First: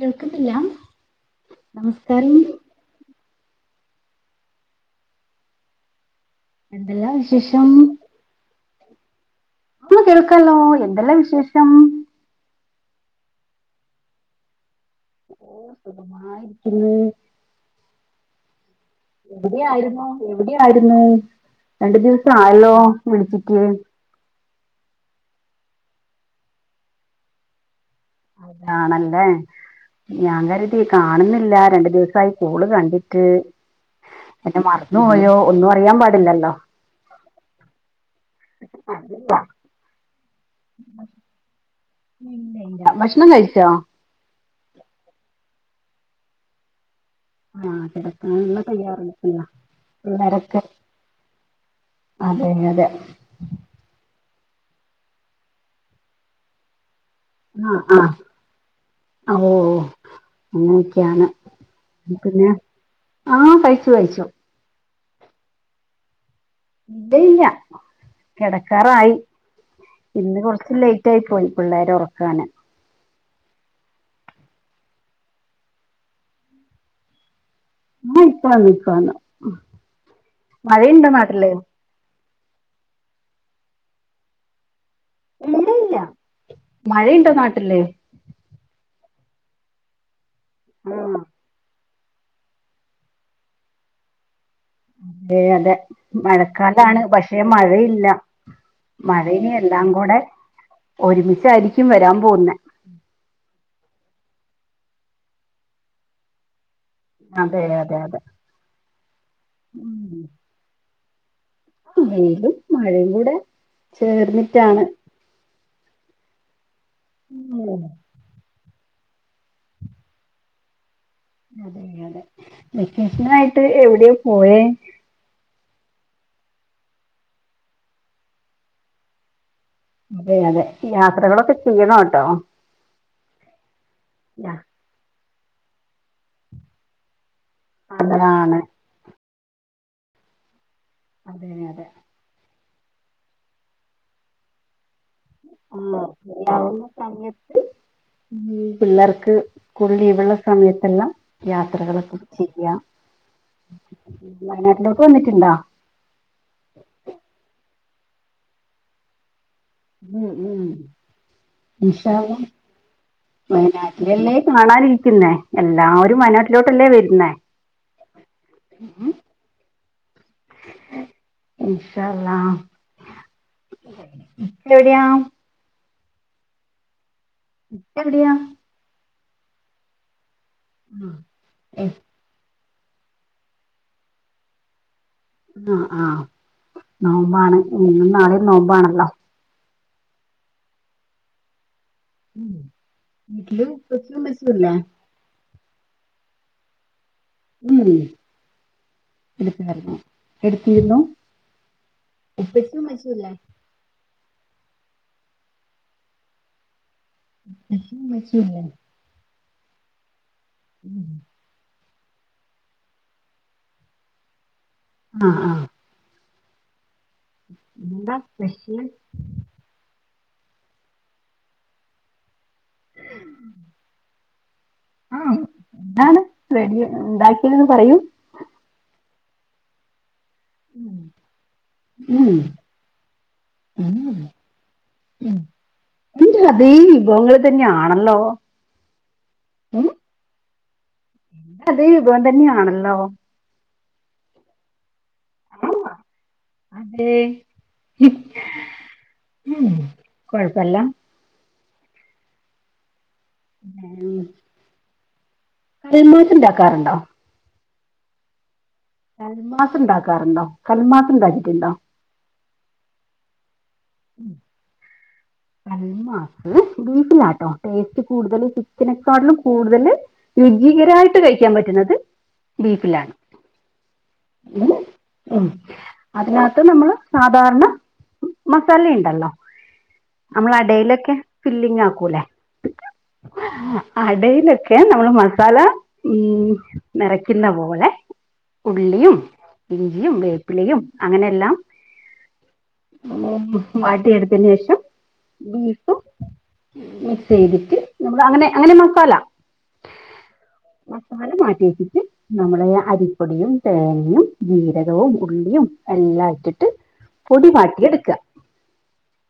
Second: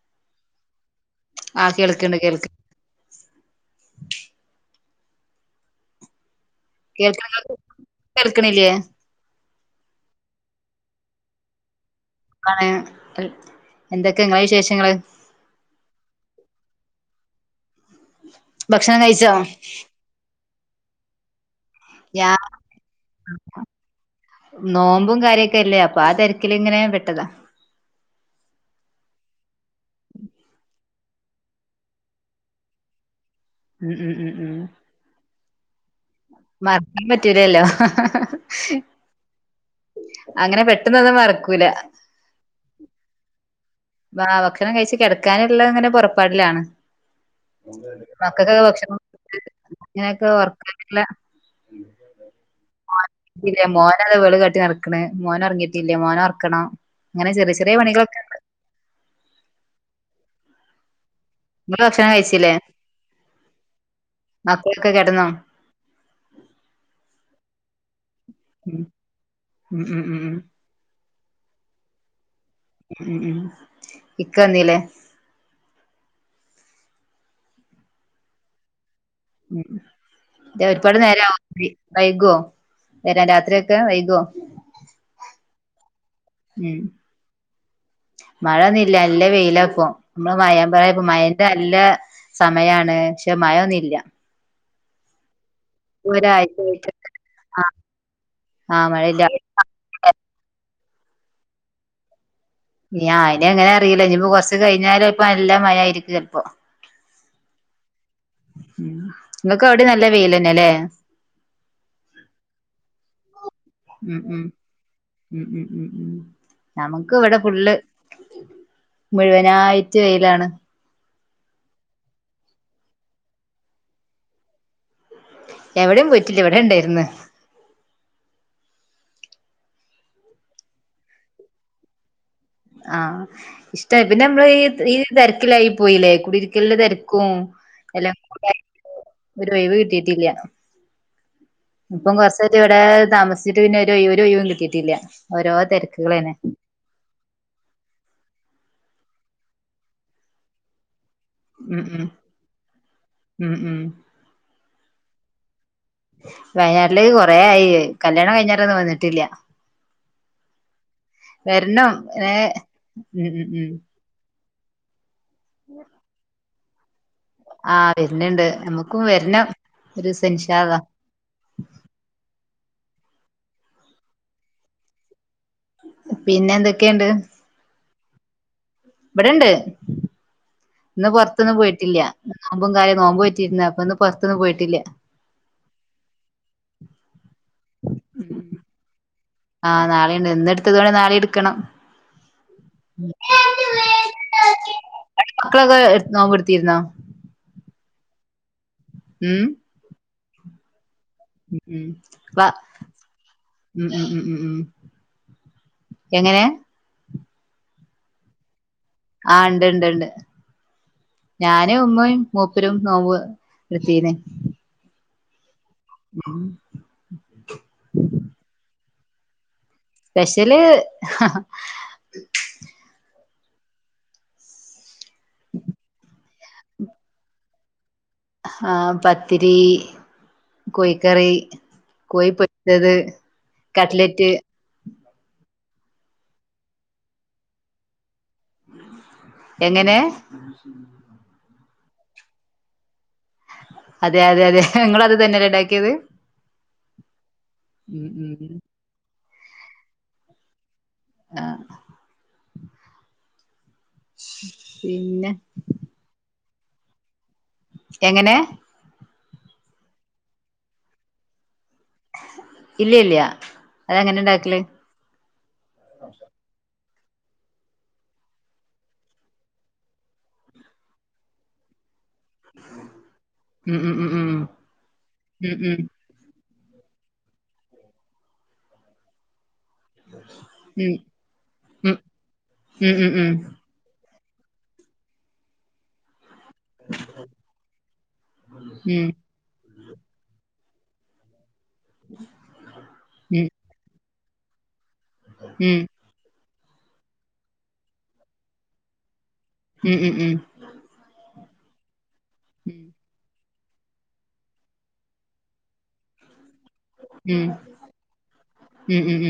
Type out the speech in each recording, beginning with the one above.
കേൾക്കുന്നില്ല ആ കേൾക്കണ്ട് നമസ്കാരം കേൾക്ക് എന്തെല്ലാം കേൾക്ക വിശേഷം കേൾക്കണില്ലേ ഇപ്പള് കേൾക്കാലോ എന്തെല്ലാം വിശേഷം സുഖാണ് എന്തൊക്കെ നിങ്ങളെ വിശേഷങ്ങള് ഓ സുഖമായിയിരിക്കുന്ന് ഭക്ഷണം കഴിച്ച എവിടെ ആയിരുന്നു എവിടെ ആയിരുന്നു രണ്ടു ഞാ ദിവസം ആയല്ലോ വിളിച്ചിട്ട് നോമ്പും കാര്യൊക്കെ അല്ലേ അപ്പൊ ആ തിരക്കിലിങ്ങനെ പെട്ടതാ ആണല്ലേ ഞാൻ കരുതി കാണുന്നില്ല രണ്ടു ദിവസമായി കോള് കണ്ടിട്ട് മം ഉം ഉം ഉം പോയോ ഒന്നും അറിയൻ പാടില്ലല്ലോ മറക്കാൻ പറ്റൂലല്ലോ അങ്ങനെ പെട്ടെന്നൊന്നും മറക്കൂല ഇല്ല ഇല്ല ഭക്ഷണം കഴിച്ചോ ബ ഭക്ഷണം കഴിച്ചു കിടക്കാനുള്ളഅങ്ങനെ പുറപ്പാടിലാണ് ആ കിടക്കാനുള്ള മക്കൾക്കൊക്കെ തയ്യാറെടുപ്പില്ല ഭക്ഷണംകൊടുത്ത് അനക്കെ പിള്ളേരൊക്കെ ഉറക്കല്ല അതെ അതെ ഇല്ലേ മോന അത് വെള് കാട്ടിനട ക്കണ് മോനൊറങ്ങീട്ടില്ലാ മോന ഉ റക്കണം ആ ആഹ ഓ ഓ നിങ്ങള് ഭക്ഷണം അങ്ങനെയൊക്കെയാണ് പിന്നെ കഴിച്ചില്ലേ ആഹ കഴിച്ചു കഴിച്ചു മക്കളൊക്കെ കെടന്നോ ഇല്ലയില്ല ഉം കെടക്കാറായി ഉം ഉം ഉം ഉം ഇന്ന് കുറച്ച് ലേറ്റായി പോയി പിള്ളേരെ ഉറക്കാന് ഉം ഉം ഇക്ക വന്നീലെ ആഹ ഇപ്പാണ് ഇപ്പാണ് ഉ അതാ ഒരുപാട് നേര നാട്ടില് ആവോങ്കി വൈകുവോ വരാൻ രാത്രിയൊ ക്കെ വൈകുവൊ ഇല്ലയില്ല മഴയ്ണ്ടോ നാട്ടില് മഴൊന്നില്ല നല്ല വെയില പ്പൊ നമ്മ മഴം പറ ആ മ ഇത നല്ല സമയാണ് പക്ഷെ മഴയൊ ന്നുംല്ല അതെ അതെ ഒരാഴ്ചയായിട്ട് മഴക്കാലാണ് പക്ഷെ ആഹ് മഴയില്ല ആഹ് മഴയില്ല മഴയിനി എല്ലാം കൂടെ ഒരുമിച്ചായിരിക്കും വരാൻ പോകുന്നെ നി അയിന എങ്ങനെ അറിയില്ല ഇനിപ്പൊ കൊറച്ച് കഴിഞ്ഞാലും പ്പൊ നല്ല മഴ ആയിരിക്കും. ചെലപ്പൊ അതെ അതെ അതെ ങ്ങക്ക് അവിടെ നല്ല വെയിൽന്നെ അല്ലേ വൈലും മഴയും കൂടെ ഉം ഉം ചേർന്നിറ്റാ ണ് ഉം ഉം ഉം ഉ നമുക്ക് ഇവിടെ ഫുള്ള് ഉം മുഴുവനായിറ്റ് വെയിലാണ് അതെയ തെ വെക്കേഷണായിട്ട് എവിടെയുപോയെ എവിടെയും പോയിറ്റില്ല ഇവിടെ ണ്ടായിരുന്ന് അതെ അതെ യാത്രകളൊക്കെ ചെയ്യണോട്ടൊ. ആഹ് ഇഷ്ടായി പിന്നെ നമ്മള് ഈ തിരക്കിലായി പോയില്ലേ. കുടിയിരിക്കൽൻ്റെ തിരക്കും അതെ എല്ലാം [unintelligible] ക അതാണ് ഒരു ഒയിവ് കിട്ടീട്ടില്ല. അതെ അതെ പ്പം കുറച്ചായിട്ടിവിടെ താമസിച്ചട്ട് പിന്നെ ഒരൈ ഒരൊയിവും കിട്ടീട്ടില്ല. [unintelligible] ആുന്ന സമയത്ത് പിള്ളേർക്ക് സ്കൂൾ ലീവ്ള്ള സമയത്തെല്ലാം ഉം ഉം യാത്രകളൊക്കെ ചെയ്യാ. ഉം ഉം വയനാട്ടിലോട്ട് വന്നിട്ടുണ്ടാ? വയനാട്ടില് കൊറേയി കല്യാണം കിഞ്ഞേരൊന്നും വന്നിട്ടില്ല. ഉം വരണം ഏ ഉംഇൻശാള്ള ഉം ഉം വ ഉം ഇനില്ലെകാണാനിരിക്കുന്നേ എല്ലാരും വയനാട്ടിലോട്ടല്ലേ വരുന്നെ. ആഹ് വെര്ന്ണ്ട് ഞമ്മുക്കും വര്നം ഒരു ദിവസം ഇൻഷാഅള്ള. ഇൻഷാഅള്ളാ എവിടെയാ. പിന്നെന്തൊക്കെണ്ട്. എവിടിയ? ബടെണ്ട് ആ ഇന്ന് പൊർത്തൊന്നും എ- പോയിറ്റില്ല. [unintelligible] ആുമമ്പും കാര്യം നോമ്പോറ്റിര്ന്ന് അപ്പൊന്ന് പുറത്തൊന്നും പോയിട്ടില്ല. ആ ആഹ് നോമ്പാണ് ഇന്നും നാളിം നോമ്പാണല്ലോ. ആഹ് നാളീണ്ട് ഇന്ന്ടത്തതോണ്ട് നാളീട്ക്കണം. ഉം വീട്ടില് ഉപ്പച്ചും ഉമ്മച്ചിയും ഇല്ലേ മക്കളൊക്കെ നോമ്പ്ട്ത്തീര്ന്നോ? ം [unintelligible] ഉം ഇപ്പാരരുന്നു എട്ത്തീര്ന്നു. അ് ് വ ് ് ് ് ്എങ്ങനെ? [unintelligible] അ മച്ചല്ല ആഹ് ണ്ട് ണ്ട് ണ്ട് ം ഞാനും ഉമ്മയും മൂപ്പരും നോമ്പ് ട്ത്തീന്ന് ആ ആ ഉം ന്താ പറ്റി. സ്പെഷ്യല് ഹ്ഹ ഉം [unintelligible] ആ എന്താണ് ഡി [unintelligible] ഉണ്ടാക്കീയണത് പറയൂ. ആ പത്തിരി. കോഴിക്കറി ഉം കോഴിപൊര്ച്ചത് കട്ട്ലെറ്റ്. ഉം ന്റെ അതേ വിഭവങ്ങള് തന്നെആണല്ലോ. എങ്ങനെ? എന്റെ അതേ വിഭവം തന്നെആണല്ലോ. അതെ അതെ അതെ ഹ് ങ്ങളും അത് ആണോ? തന്നെല്ലെണ്ടാക്കിയത് അതെ ് ് ഉം കൊഴപ്പല്ല. ആ പിന്നെ. [unintelligible] കര മാസം ഉണ്ടാക്കാറുണ്ടോ? എങ്ങനെ? കൽമാസ് ണ്ടാക്കാറുണ്ടോ? കൽമാസ ഉണ്ടാക്കീറ്റ്ണ്ടോ? ഇല്ല ഇല്ല്യ അതെങ്ങനെ ണ്ടാക്കല്. കൽമാസ് ബീഫിലാട്ടോ ടേസ്റ്റ് കൂടുതല് ചിക്കനെക്കാട്ടിലും കൂടുതല്. രുചികരായിട്ട് കഴിക്കാം പറ്റുന്നത് ബീഫിലാണ്. ഉം ഉം ഉം ഉം ഉം അതിനകത്ത് നമ്മള് സാധാരണ മസാലെണ്ടല്ലോ. നമ്മള ഉം അടയിലൊക്കെ ഫില്ലിങ് ആക്കൂല്ലേ ഉം ഉം ഉം ഉം ഉം ഉം ഉം ഉം ഉം ഉം ഉം ഉം ഉം ഉം അടയിലൊക്കെ നമ്മൾ മസാല നിറയ്ക്കുന്ന പോലെ ഉള്ളിയും ഇഞ്ചിയും വേപ്പിലയും അങ്ങനെയെല്ലാം വാട്ടി എടുത്തൻ ശേഷം ബീഫും മിക്സ് ചെയ്തിട്ട് നമ്മ അങ്ങനെ അങ്ങനെ മസാല ഉം മസാല മാറ്റ ആക്കിട്ട് നമ്മളെ അരിപ്പൊടിയും തേനയും ജീരകവും ഉള്ളിയും എല്ലാം ഇട്ടിട്ട് പൊടി വാട്ടി എടുക്ക ഉം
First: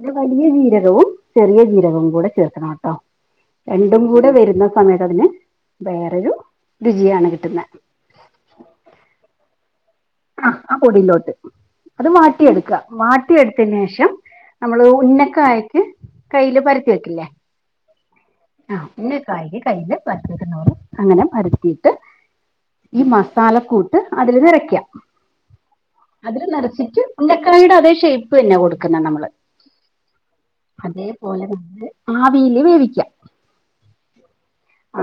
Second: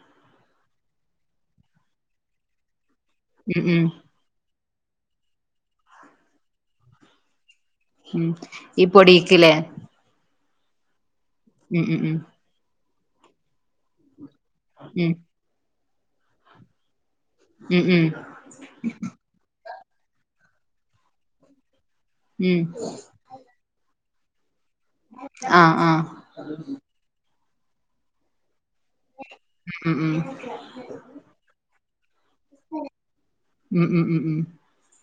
അത് വലിയ ജീരകവും ചെറിയ ജീരകവും കൂടെ ചേർക്കണം കേട്ടോ ഉം ഉം രണ്ടും കൂടെ വരുന്ന സമയത്ത് അതിന് വേറൊരു രുചിയാണ് കിട്ടുന്നത്. ഉം ഈ പൊടക്കില്ലേ ആ ആ പൊടിയിലോട്ട് ഉം ഉം അത് ഉം വാട്ടിയെടുക്ക വാട്ടിയെടുത്തന് ശേഷം നമ്മള് ഉം ഉന്നക്ക ആായിട്ട കയ്യില് പരത്തി വെക്കില്ലേ ഉം ഉം ആ കയ്യിൽ അങ്ങനെ പിരുത്തിയിട്ട് ഉം ഈ മസാല കൂ അതില് നിറയ്ക്കാം ആഹ് ആഹ് അതില് നിറച്ചിട്ട് ഉന്നക്കായുടെ അതേ ഷെയ്പ്പ് തന്നെ കൊടുക്കുന്ന നമ്മള് ഉം ഉം അതേപോലെ നമ്മള് ആവിൽ വേവിക്കാം ഉം ഉം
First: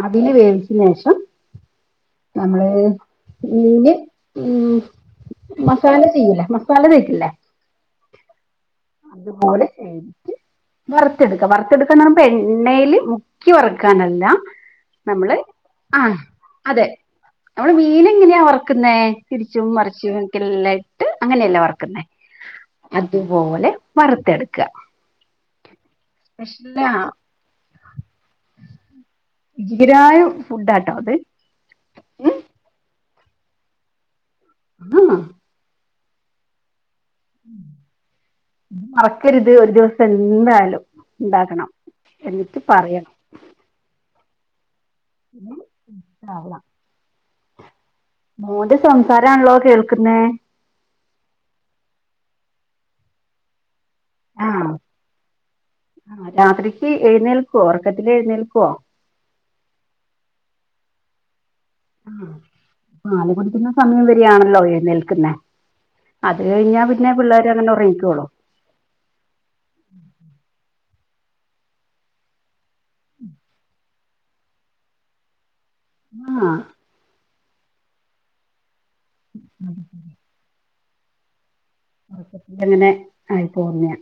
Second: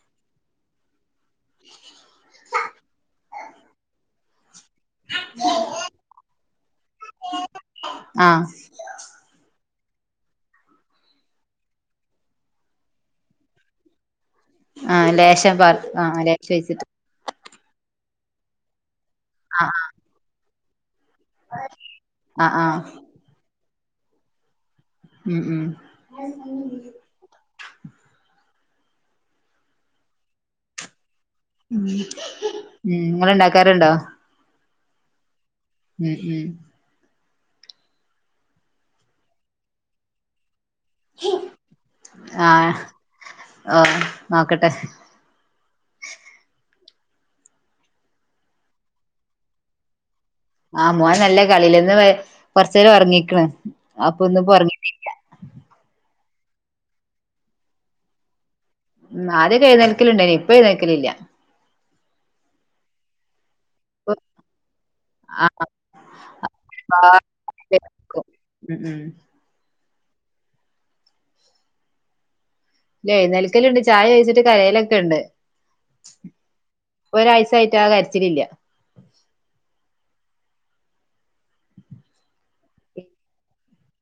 അതിന് വേവിച്ച ശേഷം ഹും നമ്മള് ഇന് മസാല തേക്കില്ലേ ആഹ് അതുപോലെ ശരിട്ട വറുത്തെടുക്ക വറുത്തെടുക്കന്ന് പറയുമ്പ എണ്ണയില് മുക്കി വറുക്കാനല്ല ആഹ് നമ്മള് ലേശം പറ ആ ആഹ് ലേശ വെച്ചിട്ട് അതെ നമ്മള് മീൻ ഇങ്ങനെയാ വർക്കുന്ന തിരിച്ചും ആഹ് മറിച്ചും ഒക്കെല്ല ഇട്ട് അങ്ങനെയല്ല വറക്കുന്നേ ആഹ് ആഹ് ആഹ് അതുപോലെ വറുത്തെടുക്കുക. ഉം ഉം ഉം ജീരായ ഫുഡാട്ടോ അത് ഇങ്ങെൾ ഉണ്ടാക്കാറണ്ടോ? അഹ് ഉം ഉം ഉം മറക്കരുത് ഒരു ദിവസം എന്താലും ഉണ്ടാക്കണം. എന്നിട്ട് പറയണം ആ നോക്കട്ടെ ഇൻ ഷ അല്ലാഹ് മോന്റെ സംസാരമാണല്ലോ കേൾക്കുന്ന ആ മോൻ നല്ല കളിൽന്ന് കൊറച്ച നേരം ഉറങ്ങിക്കണ് അപ്പൊ ഒന്നിപ്പോ ഉറങ്ങ ആ രാത്രിക്ക് എഴുന്നേൽക്കുവോ? ഉറക്കത്തില് എഴുന്നേൽക്കുവോ ഉം ആദ്യം എഴുന്നനൽക്കലുണ്ടേനി ഇപ്പൊ എഴുന്നൽക്കലില്ല. ആഹ് സമയം ഇപ്പൊ വരിയാണല്ലോ എഴ്ന്നേൽക്കുന്നെ അത് കഴിഞ്ഞാ പിന്നെ പിള്ളേർ അങ്ങനെ ഉറങ്ങിക്കൊള്ളും ഉറങ്ങിക്കൊള്ളും ഉം ഉം എഴുന്നേൽക്കല്ലുണ്ട് ചായ കഴിച്ചിട്ട് കരയിലൊക്കെ ഉണ്ട്. ആഹ് ഒരാഴ്ച്ച ആായിട്ട് ആ കരച് ലില്ല ഉറക്കട്ട അങ്ങനെ ആയിപ്പോോർന്ന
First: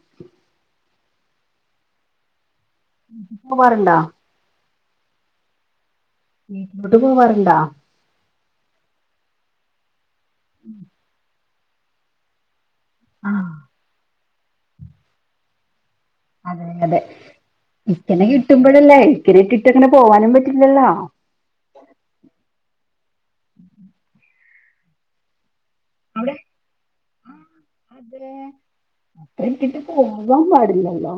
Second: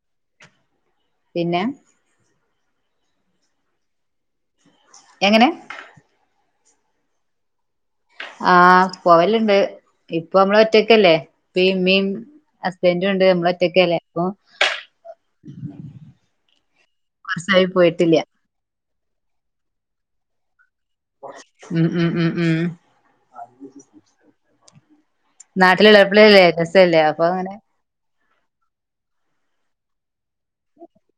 പിന്നെ പോവാറുണ്ടോ എങ്ങനെ വീട്ടിക്ക്പോവറുണ്ടോ ആഹ് പോവലുണ്ട് ഇപ്പൊ നമ്മള ഒറ്റക്കല്ലേ ഇപ്പ ഇ മീ ഹസ്ബൻറ ഉണ്ട് നമ്മള ആഹ് ഒറ്റക്കല്ലേ അപ്പൊ അതെ അതെ കൊറച്ചായി പോയിട്ടില്ല ഇക്കനെ കിട്ടുമ്പോഴല്ലേ ഇക്കന ഇട്ടിട്ട്ങ്ങനെ പോവാനും പറ്റില്ലല്ലോ ഉം ഉം ഉം ഉം നാട്ടില് ഇളപ്പില്ലല്ലെരസല്ലേ അപ്പൊ അങ്ങന അെ അപ്പ്ര വീട്ട്ക്ക് പോവാൻ പാടിലല്ലോ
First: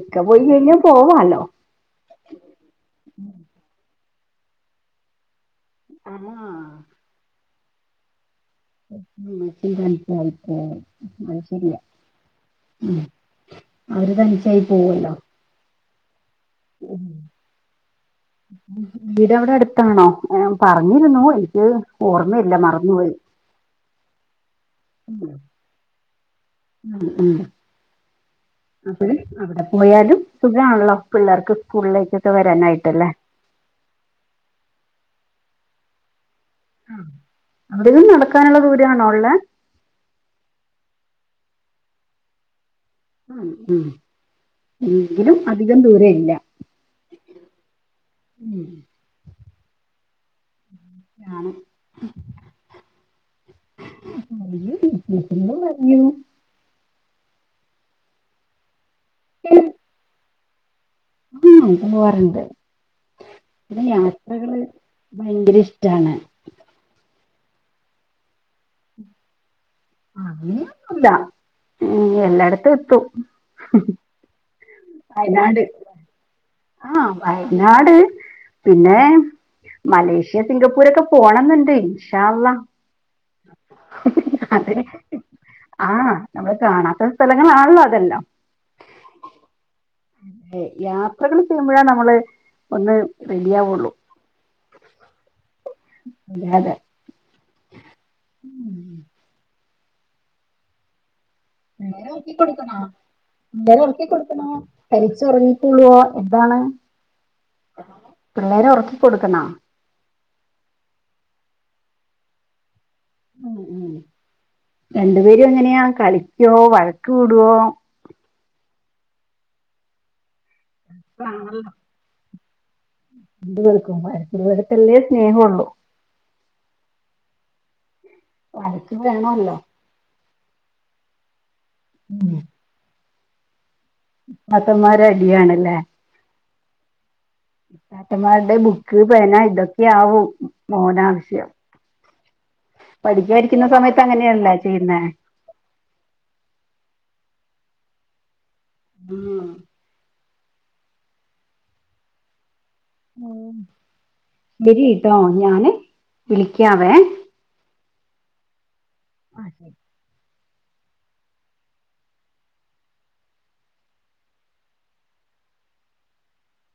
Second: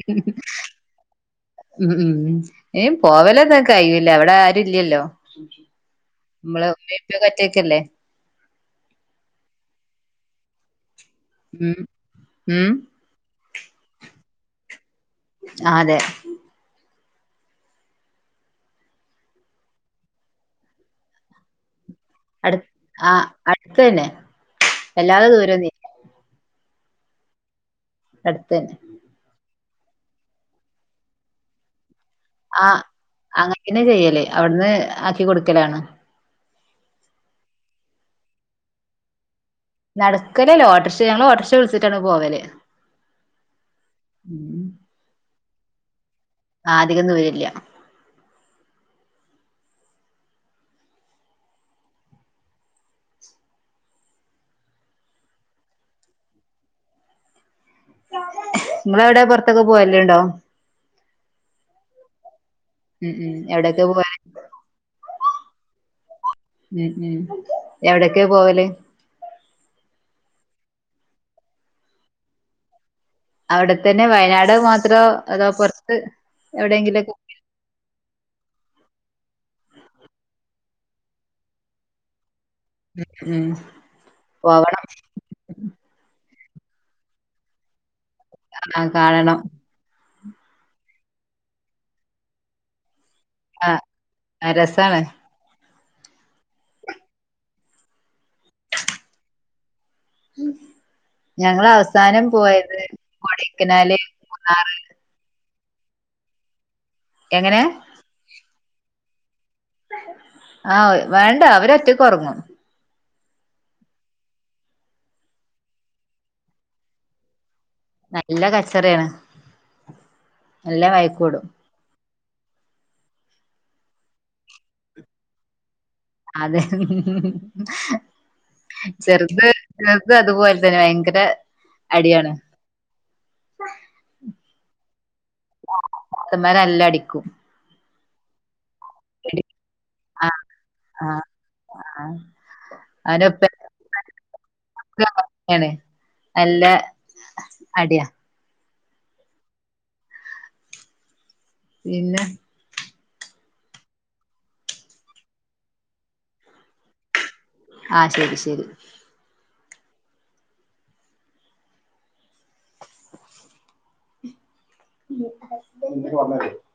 ഇക്ക പോയി കഴിഞ്ഞ പോവാ ലോ ഉം ഉ എംപോവലക്കെ കഴില്ല അവിടെ ആരില്ലല്ലോ നമ്മള ആഹ് ഉമ്മിം പ്പിം ഒറ്റക്കല്ലേ ആ ചിന്ത അനപ്പ അനക്ക് അ [unintelligible] ത് ശരിയാ ഉം ഉം ഉ അവര് തനിച്ചായി പോവല്ലോ അ അതെ വീടെ അവിടെ അടുത്താണോ പറഞ്ഞിരുന്നു എനിക്ക് ഓർമ്മയില്ല അടു മറന്നോയി ആഹ് അടുത്തന്നെ വല്ലാതെ ദൂരൊന്നുല്ല ഉം ഉം അടുത്തന്നെ അ അവിടെ പോയാലും സുഖമാണല്ലോ പിള്ളേർക്ക് സ്കൂളിലേക്കൊക്ക വരാനായിട്ടല്ലേ അങ്ങനെ തന്നെചെയ്യല് അവിടുന്ന് ആക്കി കൊടുക്കലാണ് അവിടെും നടക്കാനുള്ള ദൂരമാണോ ഉള്ളെ നടക്കലല്ലേ ഓട്ടറിക്ഷ ഞങ്ങങ്ങള് ഓട്ടറിക്ഷ വിളിച്ചിട്ടാണ് പോവല് ഉ ഉം എങ്കിലും അധികം ദൂര രംഇല്ല ആ അധികം ദൂരം ല്യ ഉം ആണ് അന്ന് പറഞ്ഞു [unintelligible] നിങ്ങളവിടെ പുറത്തൊക്കെ പോയല് ഉണ്ടോ ഉം പോവാറുണ്ട് ഉം ഉം എവിടൊക്കെ ഇവിടെ പോവല് യാത്രകള് ഭയങ്കര ഇഷ്ടാണ് ഉ ഉം എവിടക്കെയ പോവല് അല്ല എല്ലായിടത്തും എത്തു അവിടെത്തന്നെ വയനാട് മാത്രോ അതോ വയനാട് പുറത്ത് എവിടെയെങ്കിലും ആഹ് ക്കെ വയനാട് പിന്നെ മലേഷ്യ സിംഗപ്പൂർൊക്കെ പോണംെന്നുണ്ട് ഇൻഷാ അ ഉ ഉം അതെ പോവണം ആഹ നമ്മള് കാണാത്ത സ്ഥലങ്ങളാണല്ലോ അതെല്ലാം ആ കാണണം അ യാത്രകള് ചെയ്യുമ്പോഴേ നമ്മള് ഒന്ന് റെഡി ആവുള്ളൂ ആഹ് രസാണ് അതെ ഞങ്ങള് പിള്ളേരെ അവസാനം ഉറക്കി കൊടുക്കണോ പോയത് കൊടക്കനാല് മൂന്നാറ് പരിച്ചിറങ്ങിട്ടുള്ളുവോ എന്താണ് എങ്ങനെ പിള്ളേര് ഉറക്കി കൊടുക്കണ ആഹ് വേണ്ട അവരൊറ്റക്ക് ഉറങ്ങും ഉം ഉം രണ്ട് പേരും എങ്ങനെയാ കളിക്കുവോ വഴക്ക് കൂടുവോ നല്ല കച്ചറയാണ് നല്ല വഴക്ക് കൂടും രണ്ട് പേർക്കും വഴക്കുള്ളടുത്തല്ലേ സ്നേഹമുള്ളു അതെ വഴക്ക് ചെറുത് വേണമല്ലോ ചെറുത്‌ അതുപോലെ തന്നെ ഭയങ്കര അടിയാണ് ഏട്ടന്മാര് അടിയാണല്ലേ ഏട്ടന്മാര് നല്ല അടിക്കും ഏട്ടന്മാരുടെ ബുക്ക് പേന ഇടി- ഇതൊക്കെയാവും ആ മോന് ആ ആവശ്യം ആ അവന്റെ പഠിക്കാൻ ഉപ്പ ഇരിക്കുന്ന സമയത്ത് അങ്ങനെയാണല്ലോ ചെയ്യുന്നേ ആണ് നല്ല അടിയാ ഉം പിന്നെ ഉം ശരി കേട്ടോ ഞാന് വിളിക്കാവേ. ആഹ് ശരി ശരി ആഹ് [unintelligible]